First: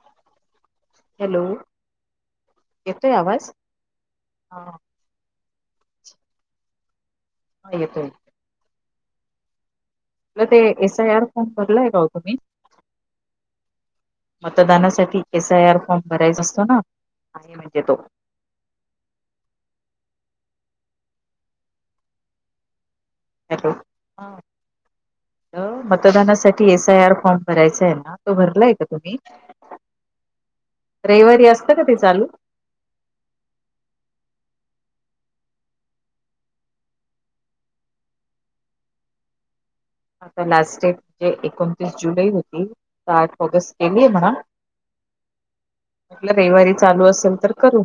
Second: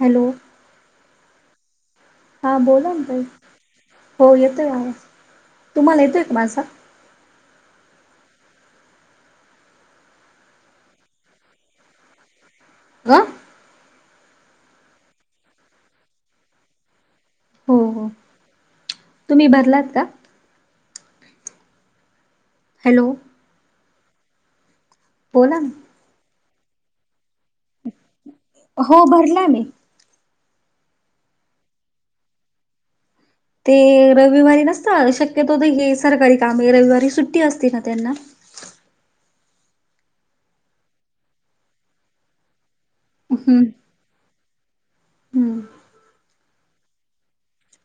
Hello hello हा... बोला ना येतोय ताई, आवाज हो हा येतोय आवाज... तुम्हाला येतोय का माझा? येतोय ते एस आय आर फॉर्म भरलाय का हो तुम्ही? हं? मतदानासाठी... एस आय आर फॉर्म भरायचा असतो ना... आहे हो म्हणजे तो हो तुम्ही भरलात का? हॅलो हॅलो... बोला ना. म्हटलं मतदानासाठी एस आय आर फॉर्म भराचाय ना हा तो भरलाय का हो तुम्ही? भरला मी. रविवारी असतं का ते चालू? ते रविवारी नसता... शक्यतो, तर हे, सरकारी कामं रविवारी सुट्टी असते ना त्यांना आता लास्ट डेट... म्हजे एकोणतीस जुलै होती तर आठ हम्म. ऑगस्ट केलाय म्हणा... हम्म म्हटलं रविवारी चालू असेल तर करू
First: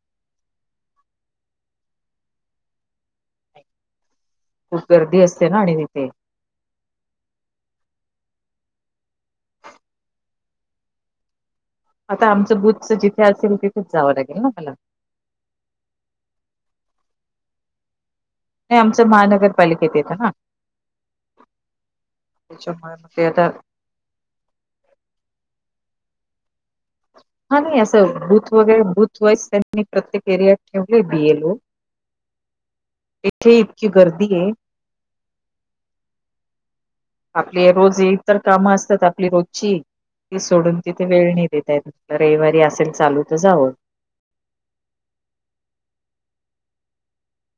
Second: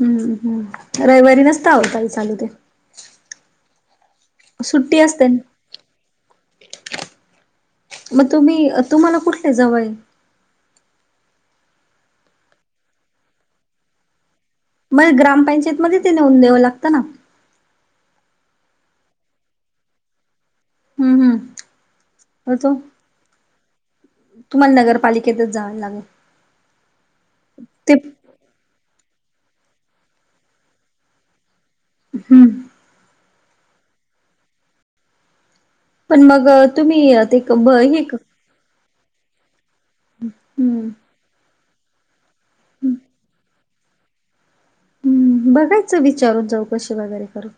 हम्म.. हम्म.. रविवारी नसतं अवो ताई चालू ते खूप गर्दी असते ना आणि तिथे मग तुम्ही.. तुम्हाला कुठले जवळ ए? आता आमचं बुथचं, जिथे असेल तिथेच जावं लागेल ना मला मग ग्रामपंचायत मध्ये ते नेऊन द्यावं लागतं ना? नाही... आमचं महानगरपालिकेत येतं ना हम्म हम्म तो त्याच्यामुळे मग ते आता तुम्हाला नगरपालिकेतच जायला लागल हा, नाही... असं बूथ वगैरे, बूथ वाईज त्यांनी प्रत्येक एरिया ठेवलेय बी एल ओ हुं येथे इतकी गर्दी ए पण मग तुम्ही? ते आपली ब रोज... हे इतर कामं असतात... आपली रोजची, ती सोडून, हम्म तिथे वेळ नाई देता येत रविवारी असेल चालू त जावं. हम्म बघायचं विचारून जाऊ कसे वगैरे करून.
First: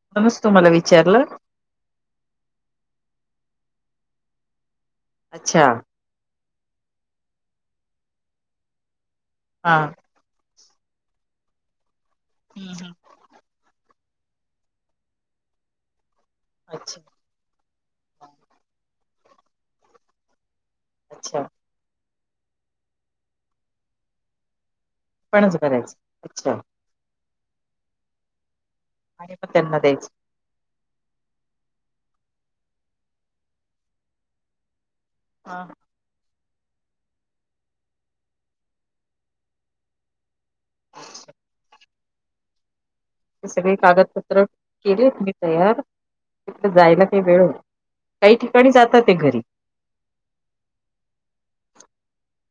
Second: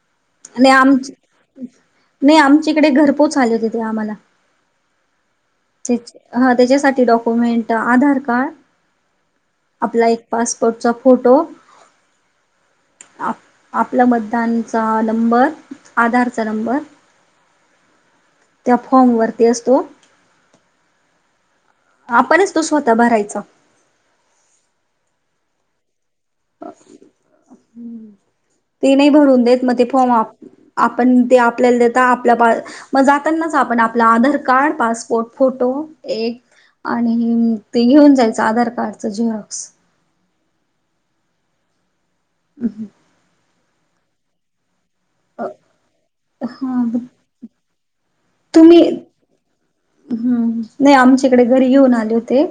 म्हणूनच तुम्हाला नाही आम विचारलं नाही आमच्या इकडे घरपोच आले होते ते आम्हाला अच्छा. ह त्याच्यासाठी डॉक्युमेंट आधार कार्ड हा आपला एक पासपोर्टचा फोटो हम्म, हम्म. आप आप आपला मतदानचा नंबर आधारचा नंबर अच्छा त्या फॉर्मवरती असतो अच्छा. आपणच तो स्वतः भरायचा. कोणाच भरायच अच्छा. हम्म ते नाही आणि भरून मग देत म त्यांना ते द्यायचं फॉर्म आप आपण ते आपल्याला देत आपल्या मग जातानाच आपण आपलं आधार कार्ड पासपोर्ट हा फोटो एक आणि ते घेऊन जायचं आधार कार्डच झेरॉक्स. [inaudible] [unintelligible] ते सगळी कागदपत्र केले तुम्ही तयार तिथ हा जायला काही वेळ काही ठिकाणी तुम्ही जाता ते घरी. हम्म नाही आमच्याकडे घरी घेऊन आले होते.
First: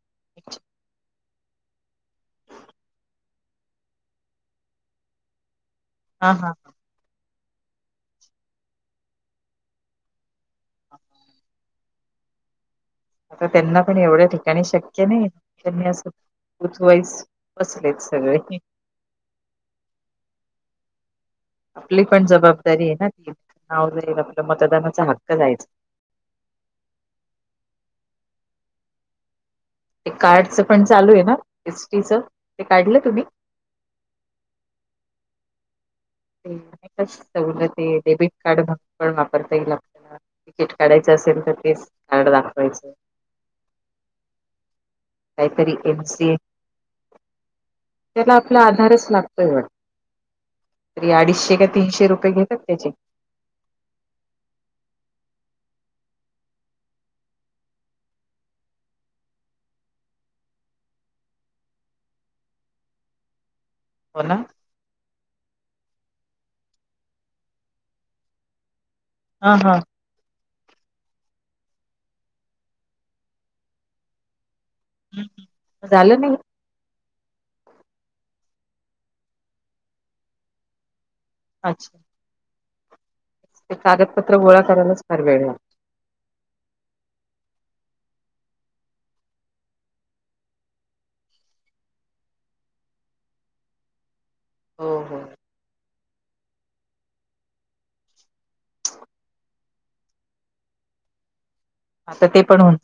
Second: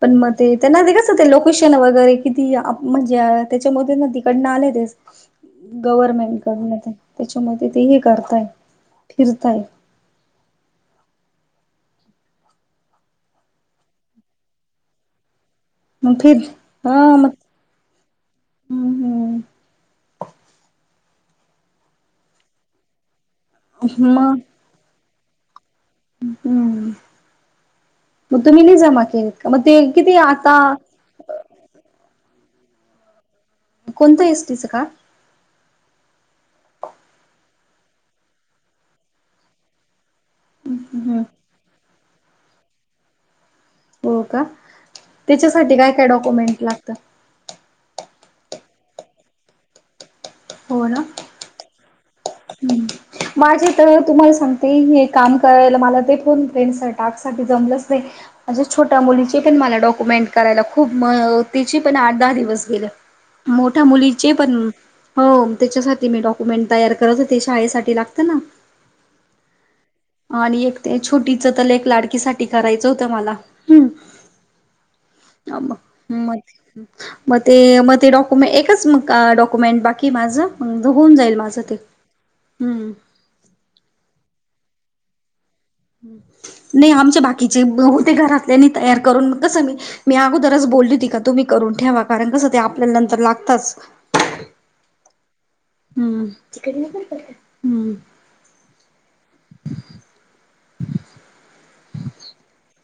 पण मग ते त्यांना ते कसं ते लोकेशन वगैरे किती म्हणजे त्याच्यामध्ये तिकडनं आले ते हा गव्हर्मेंट हा कडन ते त्याच्यामध्ये ते हे करताय फिरताय. आता त्यांना पण एवढ्या ठिकाणी शक्य नाही त्यांनी अस मग फिर [unintelligible] हा वाईस मग असलेत सगळे. हम्म हम्म आपली पण जबाबदारी आहे ना ती नाव जाईल मग आपलं मतदानाचा हक्क जायचा. हम्म मग तुम्ही नाही जमा केत का मग ते किती आता कार्डच पण चालू आहे ना एस टी च ते काढलं तुम्ही? कोणतं एस टी चं का. तेच सवलत आहे डेबिट कार्ड म्हणून पण वापरता येईल आपल्याला. टीकिट काढायचं हम्म असेल तर तेच कार्ड दाखवायचं. हो का काहीतरी त्याच्यासाठी काय काय एमसी डॉक्युमेंट लागता. त्याला आपला आधारच लागतोय वाट हो ना तरी अडीचशे का ती तीशे रुपये घेत [unintelligible] माझे तर तुम्हाला सांगते काम करायला मला ते फोन पेन चा [unintelligible] टाक साठी जमलंच नाही. माझ्या छोट्या मुलीचे पण मला डॉक्युमेंट करायला खूप म तची पण आठ दहा दिवस गेले. [inaudible] मोठ्या हो मुलीचे ना पण हो त्याच्यासाठी मी डॉक्युमेंट तयार खत ते शा आईसाठी लागतं ना. हा हा. आणि एक ते छोटीच त लेक लाडकीसाठी करायचं होतं मला हम्म. आम झालं म नाही मग ते मग ते डॉक्युमें एकच म डॉक्युमेंट बाकी माझं होऊन जाईल माझं ते अच्छा हम्म. ते कागदपत्र गोळा करायलाच फार वेळ लागतो. नाही आमच्या बाकीचे होते घरातल्याने तयार करून कस मी मी अगोदरच बोलली होती का तुम्ही करून ठेवा कारण कसं ते आपल्याला नंतर लागताच. हो हो. हम्म [unintelligible] हम्म. आता ते पण हुन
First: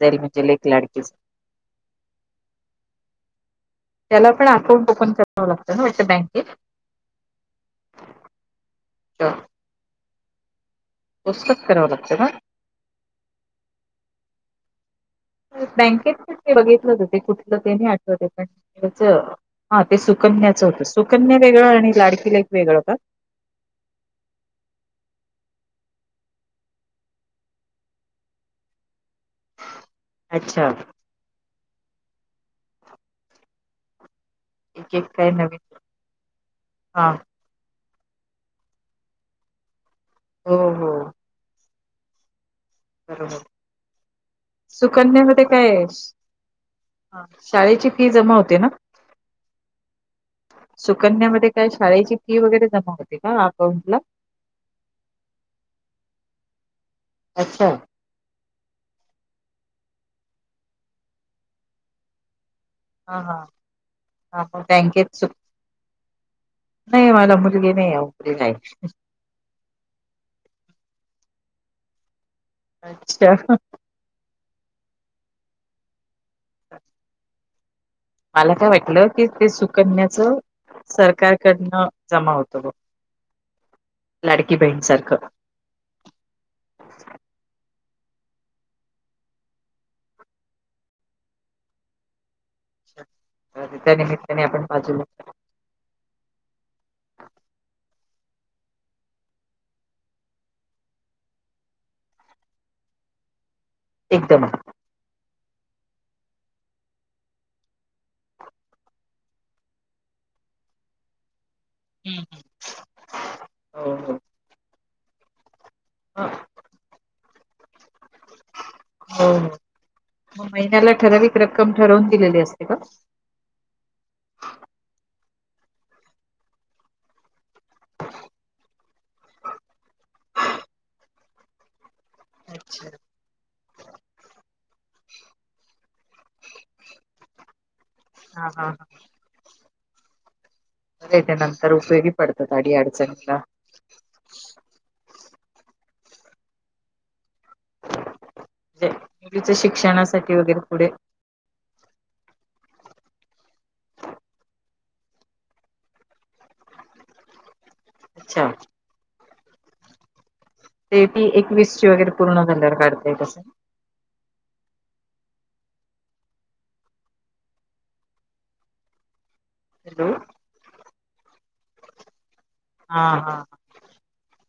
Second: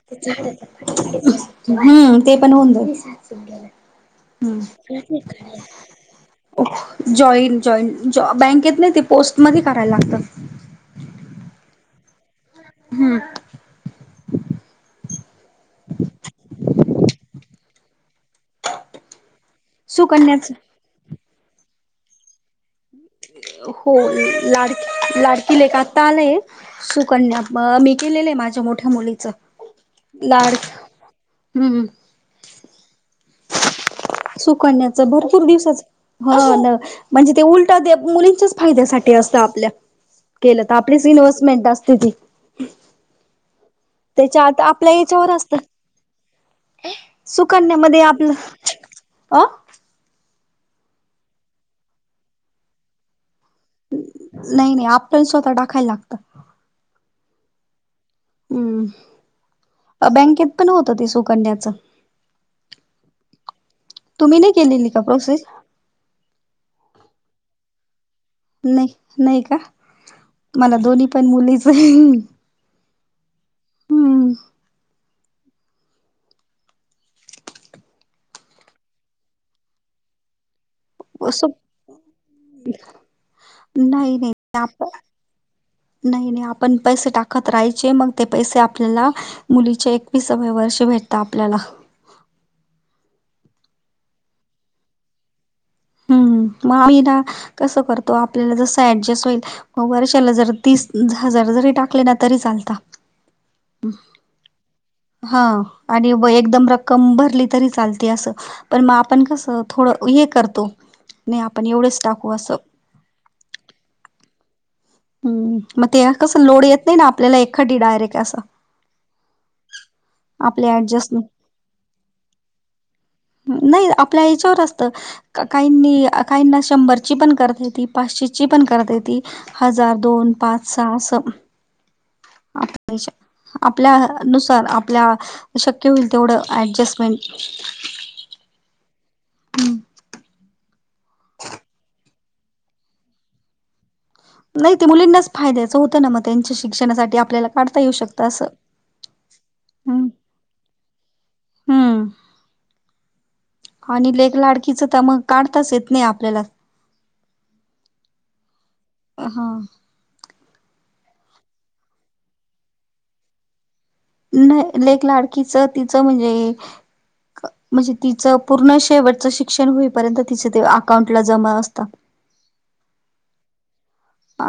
हम्म ते पण होऊन जाईल. त्याला पण हा अकाउंट कळत ओपन नाही ते करावं काय लागतं ना वाटतं बँकेत? आहे. जॉईन जॉईन बँकेत नाही ते पोस्टमध्ये करायला लागत. पोस्टात कराव लागत का. हम्म, बँकेत बघितलंच होते. कुठलं ते नाही आठवते पण हेच हा ते सुकन्याच सुकन्याचं होतं. सुकन्या वेगळं आणि लाडकी लेक वेगळं का. हो लाड लाडकी लेख आता आलेय. सुकन्य. मी केलेलं आहे. माझ्या मोठ्या मुलीचं. लाड अच्छा हम्म, ह [inaudible] सुकण्याच भरपूर दिवसाच हा हा. म्हणजे ते उल मुलींच्याच फायद्यासाठी असत आपल्या, हो केलं तर हो आपलीच इन्व्हेस्टमेंट असते ती. बरोबर, त्याच्या आता आपल्या याच्यावर सुकन्यामध्ये असत काय शाळेची फी जमा होते ना. आ सुकन्यामध्ये काय शाळेची फी वगैरे जमा होती. का अकाउंट ला, नाही नाही आपण स्वतः टाकायला लागत. अच्छा हम्म, बँकेत पण होत ते सुकण्याच. हा हा हा अकाउंट का बँकेचं प्रोसेस नाही मला मुलगी नाही अहो. नाही नाही का मला दोन्ही पण मुलीच आहे. अच्छा हम् [inaudible] मला काय वाटलं की ते सुकन्याचं असं सरकारकडनं जमा होत ग. नाही नाही लाडकी आप बहिणसारखं नाही नाही आपण पैसे टाकत राहायचे. मग ते पैसे आपल्याला, मुलीचे एकवीसाव्या वर्षी भेटत आपल्याला, त्या निमित्ताने आपण बाजूला हम् मग आईला कसं करतो. आपल्याला जस ऍडजस्ट होईल. मग वर्षाला जर तीस हजार जरी टाकले ना तरी चालता. एकदम हा आणि एकदम रक्कम भरली तरी चालते असं. पण मग आपण कसं थोडं हे करतो. नाही आपण एवढेच हम्म टाकू असं. हम्म. हम्म, मग ते हो हो कसं लोड येत नाही ना. आपल्याला एखादी डायरेक्ट असं. हो हो, मग आपल्या महिन्याला ऍडजस्ट ठराविक रक्कम ठरवून दिलेली असते का. नाही आपल्या हेच्यावर असता. काहींनी, काहींना शंभरची पण करता येती. पाचशेची पण करता येती. हजार दोन पाच सहा अस. अच्छा. आपल्याच्या आपल्या नुसार आपल्याला शक्य होईल तेवढ ऍडजस्टमेंट. हा हा हा हम्म. ते नंतर उपयोगी पडतात अडीअडचणीला. नाही ते मुलींनाच फायद्याचं होतं ना. मग त्यांच्या शिक्षणासाठी आपल्याला काढता येऊ शकतं असं. ते मुलीच्या हम्म शिक्षणासाठी वगैरे पुढे हम्म आणि लेक लाडकीचं तर मग काढताच येत नाही आपल्याला. अच्छा, अ हा ते ती एकवीस ची वगैरे पूर्ण झाल्यावर काढता येत असेल. नाही. लेक लाडकीच तिचं म्हणजे, म्हणजे तिचं ते पूर्ण शेवटचं शिक्षण हॅलो. होईपर्यंत तिचं ते अकाउंटला जमा असतात हा हा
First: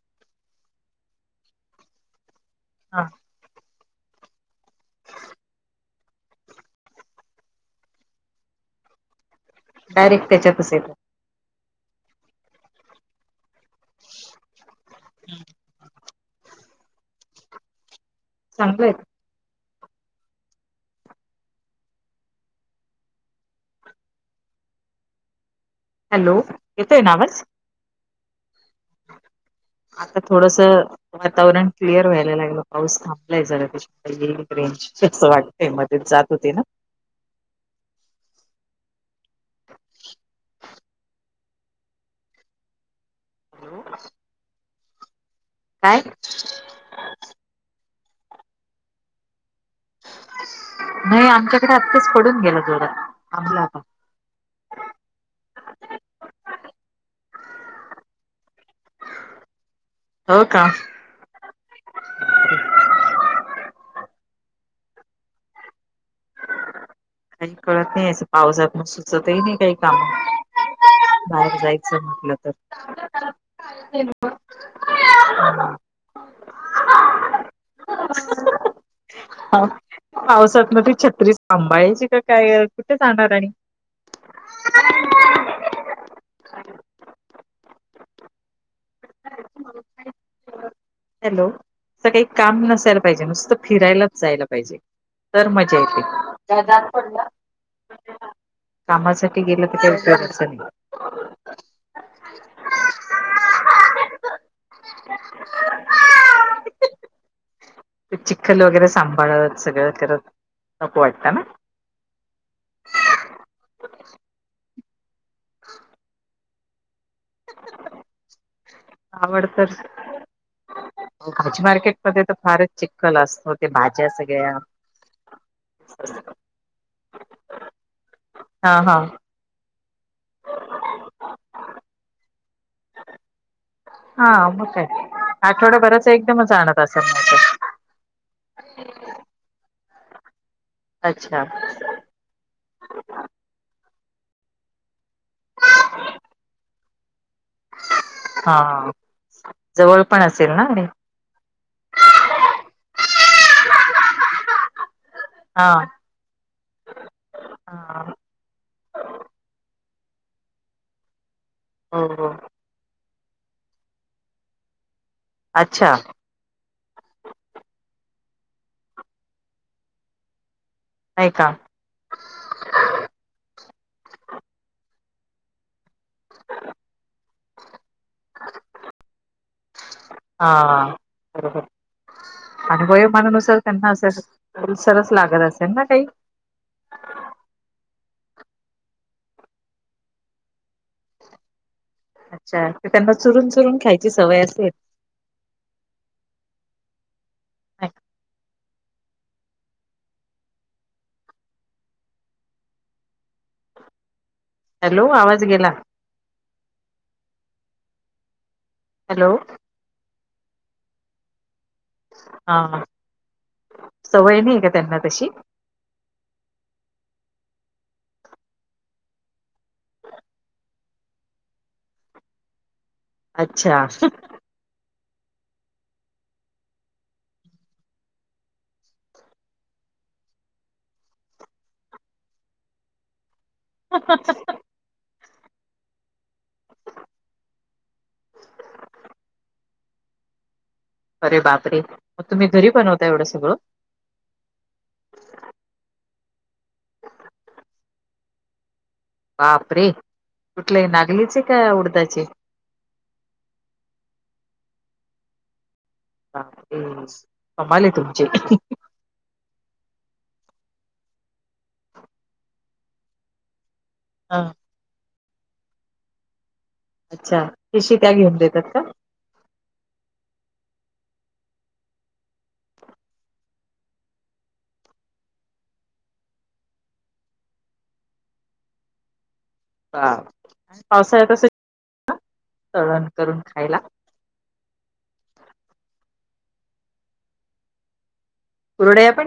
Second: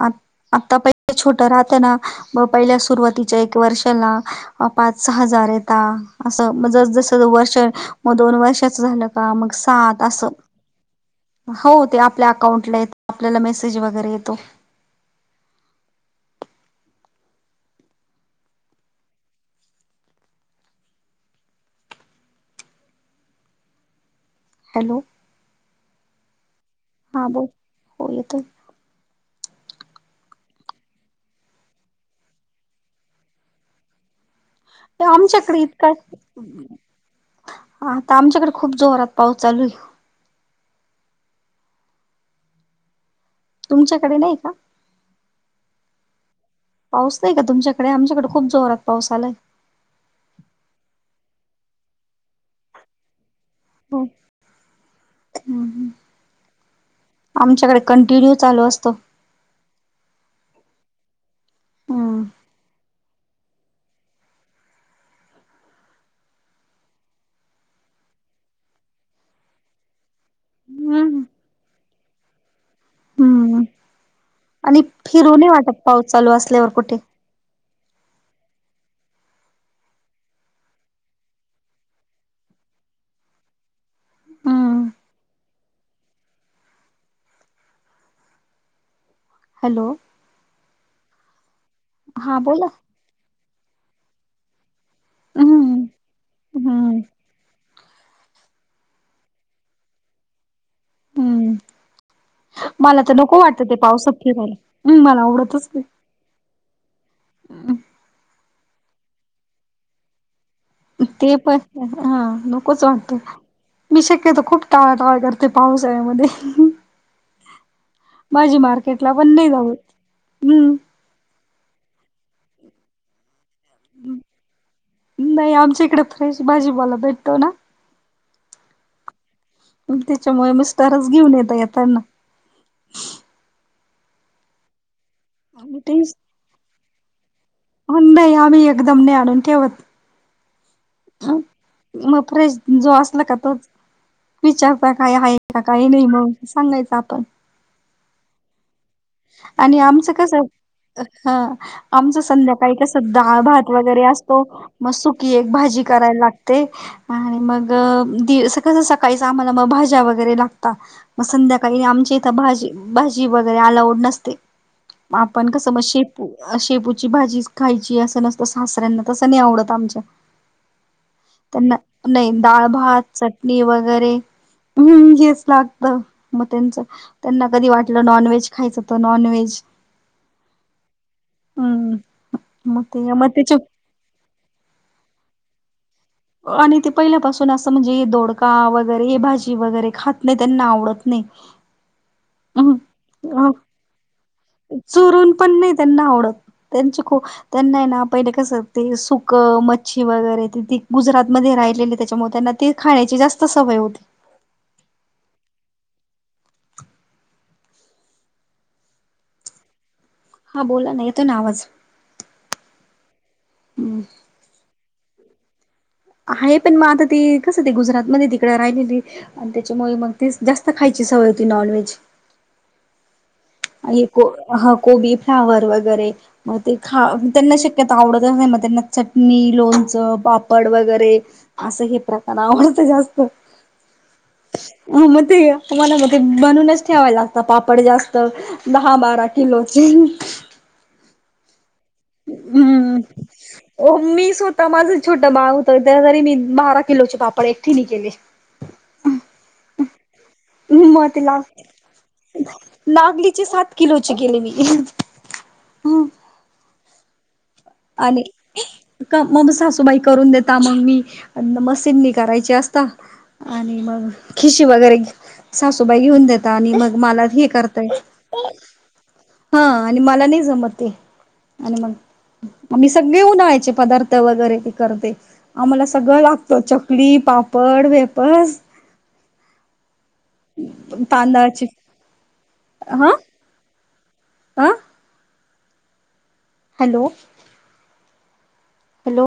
आ आता पहि छोटं राहतो ना पहिल्या हा सुरुवाती वर्षाला पाच सहा हजार येता असं मग जस जस वर्ष मग दोन वर्षाच झालं का मग सात डायरेक्ट असं त्याच्यातच येत हो ते आपल्या अकाउंटला येतं आपल्याला मेसेज वगैरे येतो चांगलंय हॅलो हॅलो येतोय ना आवाज होे येतोय आता थोडस वातावरण क्लिअर व्हायला लागलं पाऊस थांबलाय जरा त्याच्या रेंज चं आमच्याकडे वाटते इतका मध्येच जात होती ना आता आमच्याकडे खूप जोरात पाऊस चालू आहे तुमच्याकडे नाही का काय पाऊस नाही का तुमच्याकडे आमच्याकडे खूप जोरात पाऊस आलाय नाही आमच्याकडे आत्ताच पडून गेला जोरात आम्हाला [inaudible] आमच्याकडे कंटिन्यू चालू असतो हो का हां काही कळत नाही असं पावसात मग सुचतही नाही काही काम हम्म बाहेर जायचं म्हटलं हम्म तर आणि फिरु नये वाटत हा पाऊस चालू असल्यावर कुठे ह पावसात म ती छत्री सांभाळायची का काय कुठे जाणार आणि हम्म ह हॅलो हॅलो असं काही हा काम बोला नसायला पाहिजे नुसतं फिरायलाच जायला पाहिजे तर हम्म मजा येते हम्म पड कामासाठी गेलं तर ते उच हम्म मला तर नको वाटत ते पावसात फिरायला हम् मला आवडतच नाही चिखल वगैरे सांभाळत सगळं करत नको ते वाटत ना पण हा नकोच वाटतो मी शक्यतो खूप टाळा टाळ करत ते पावसाळ्यामध्ये भाजी मार्केट ला पण आवड नाही तर गावत भाजी मार्केटमध्ये तर फारच चिखल असतो ते भाज्या सगळ्या नाही आमच्या इकडे फ्रेश भाजीवाला भेटतो ना हा हा म त्याच्यामुळे मिस्टरच घेऊन येेतय येताना हा मग काय आठवड्याभराच तेच एकदमच आणत असाल म ते नाही आम्ही एकदम नाही आणून ठेवत अच्छा मग फ्रेश जो असला का तोच विचारता काय आहे का काही नाही म्हणून सांगायचं आपण हा आणि जवळ आमचं पण कसं असेल ना आणि हा आमचं संध्याकाळी डाळ भात वगैरे असतो मग सुकी एक हा भाजी करायला लागते आणि मग हा, दि तसं सकाळीच आम्हाला मग भाज्या वगैरे लागता मग संध्याकाळी हो आमच्या हो इथं भाजी भाजी वगैरे अलाउड नसते आपण कसं म अच्छा शेपू शेपूची भाजीचं खायची असं नसतं सासऱ्यांना तसं नाही आवडत आमच्या य का नाही दाळ भात चटणी वगैरे हम् घस लागत मग त्यांच त्यांना कधी वाटलं नॉनव्हेज खायच. नॉनव्हेज हा बरोबर हम्म मग अनुभय ते मग मानानुसार त्याच्या त्यांना असे सरस लागत असेल ना काही, आणि ते पहिल्यापासून असं म्हणजे दोडका वगैरे भाजी वगैरे खात नाही त्यांना आवडत नाही. अच्छा ते त्यांना चुरून अ चुरून खायची सवय असते. चुरून पण नाही त्यांना आवडत त्यांच खू त्यांना नाही. ना पहिले कसं ते सुकं मच्छी वगैरे ते त गुजरातमध्ये राहिलेले त्याच्यामुळे त्यांना ते खाण्याची जास्त सवय होती. हॅलो आवाज गेला. हॅलो हा बोला ना येत ना आवाज हा हम्म सवय नाही का त्यांना तशी आहे पण मग आता ते कसं ते गुजरात मध्ये तिकडं राहिलेली. आणि त्याच्यामुळे मग ते जास्त खायची सवय होती नॉन व्हेज अच्छा कोबी फ्लावर वगैरे मग ते खा त्यांना शक्यता आवडतच नाही मग त्यांना चटणी, लोणचं, पापड वगैरे असं हे प्रकार आवडत जास्त अच्ा [inaudible] ह मग ते मला म ते बनवूनच ठेवाव लागत पापड जास्त दहा बारा किलो अरे बापरे, मग तुम्ही घरी बनवता एवढं सगळं? हो मी स्वतः माझं एक छोटं बाळ होतं त्यावेळी मी बारा किलोचे पापड एकटीनी केले. बाप रे कुठले नागलीचे का उडदाचे नागलीचे सात किलोचे केले मी हं. [unintelligible] आणि तुमची [unintelligible] मग सासूबाई करून देता मग मी मशीननी करायची असता आणि मग हा, खिशी वगैरे सासूबाई घेऊन देता आणि मग मलाच अच्छा हे करतय, पिशी त्या घेऊन देतात का हा आणि मला नाही जमतते आणि मग आम्ही सगळे उन्हाळ्याचे पदार्थ वगैरे ते करते. आम्हाला सगळं लागतं चकली, पापड, वेफर्स [inaudible] हा पावसाळ्यात अस तांदळाची तळण करून खायला आं हॅलो, कुरुडया पण हॅलो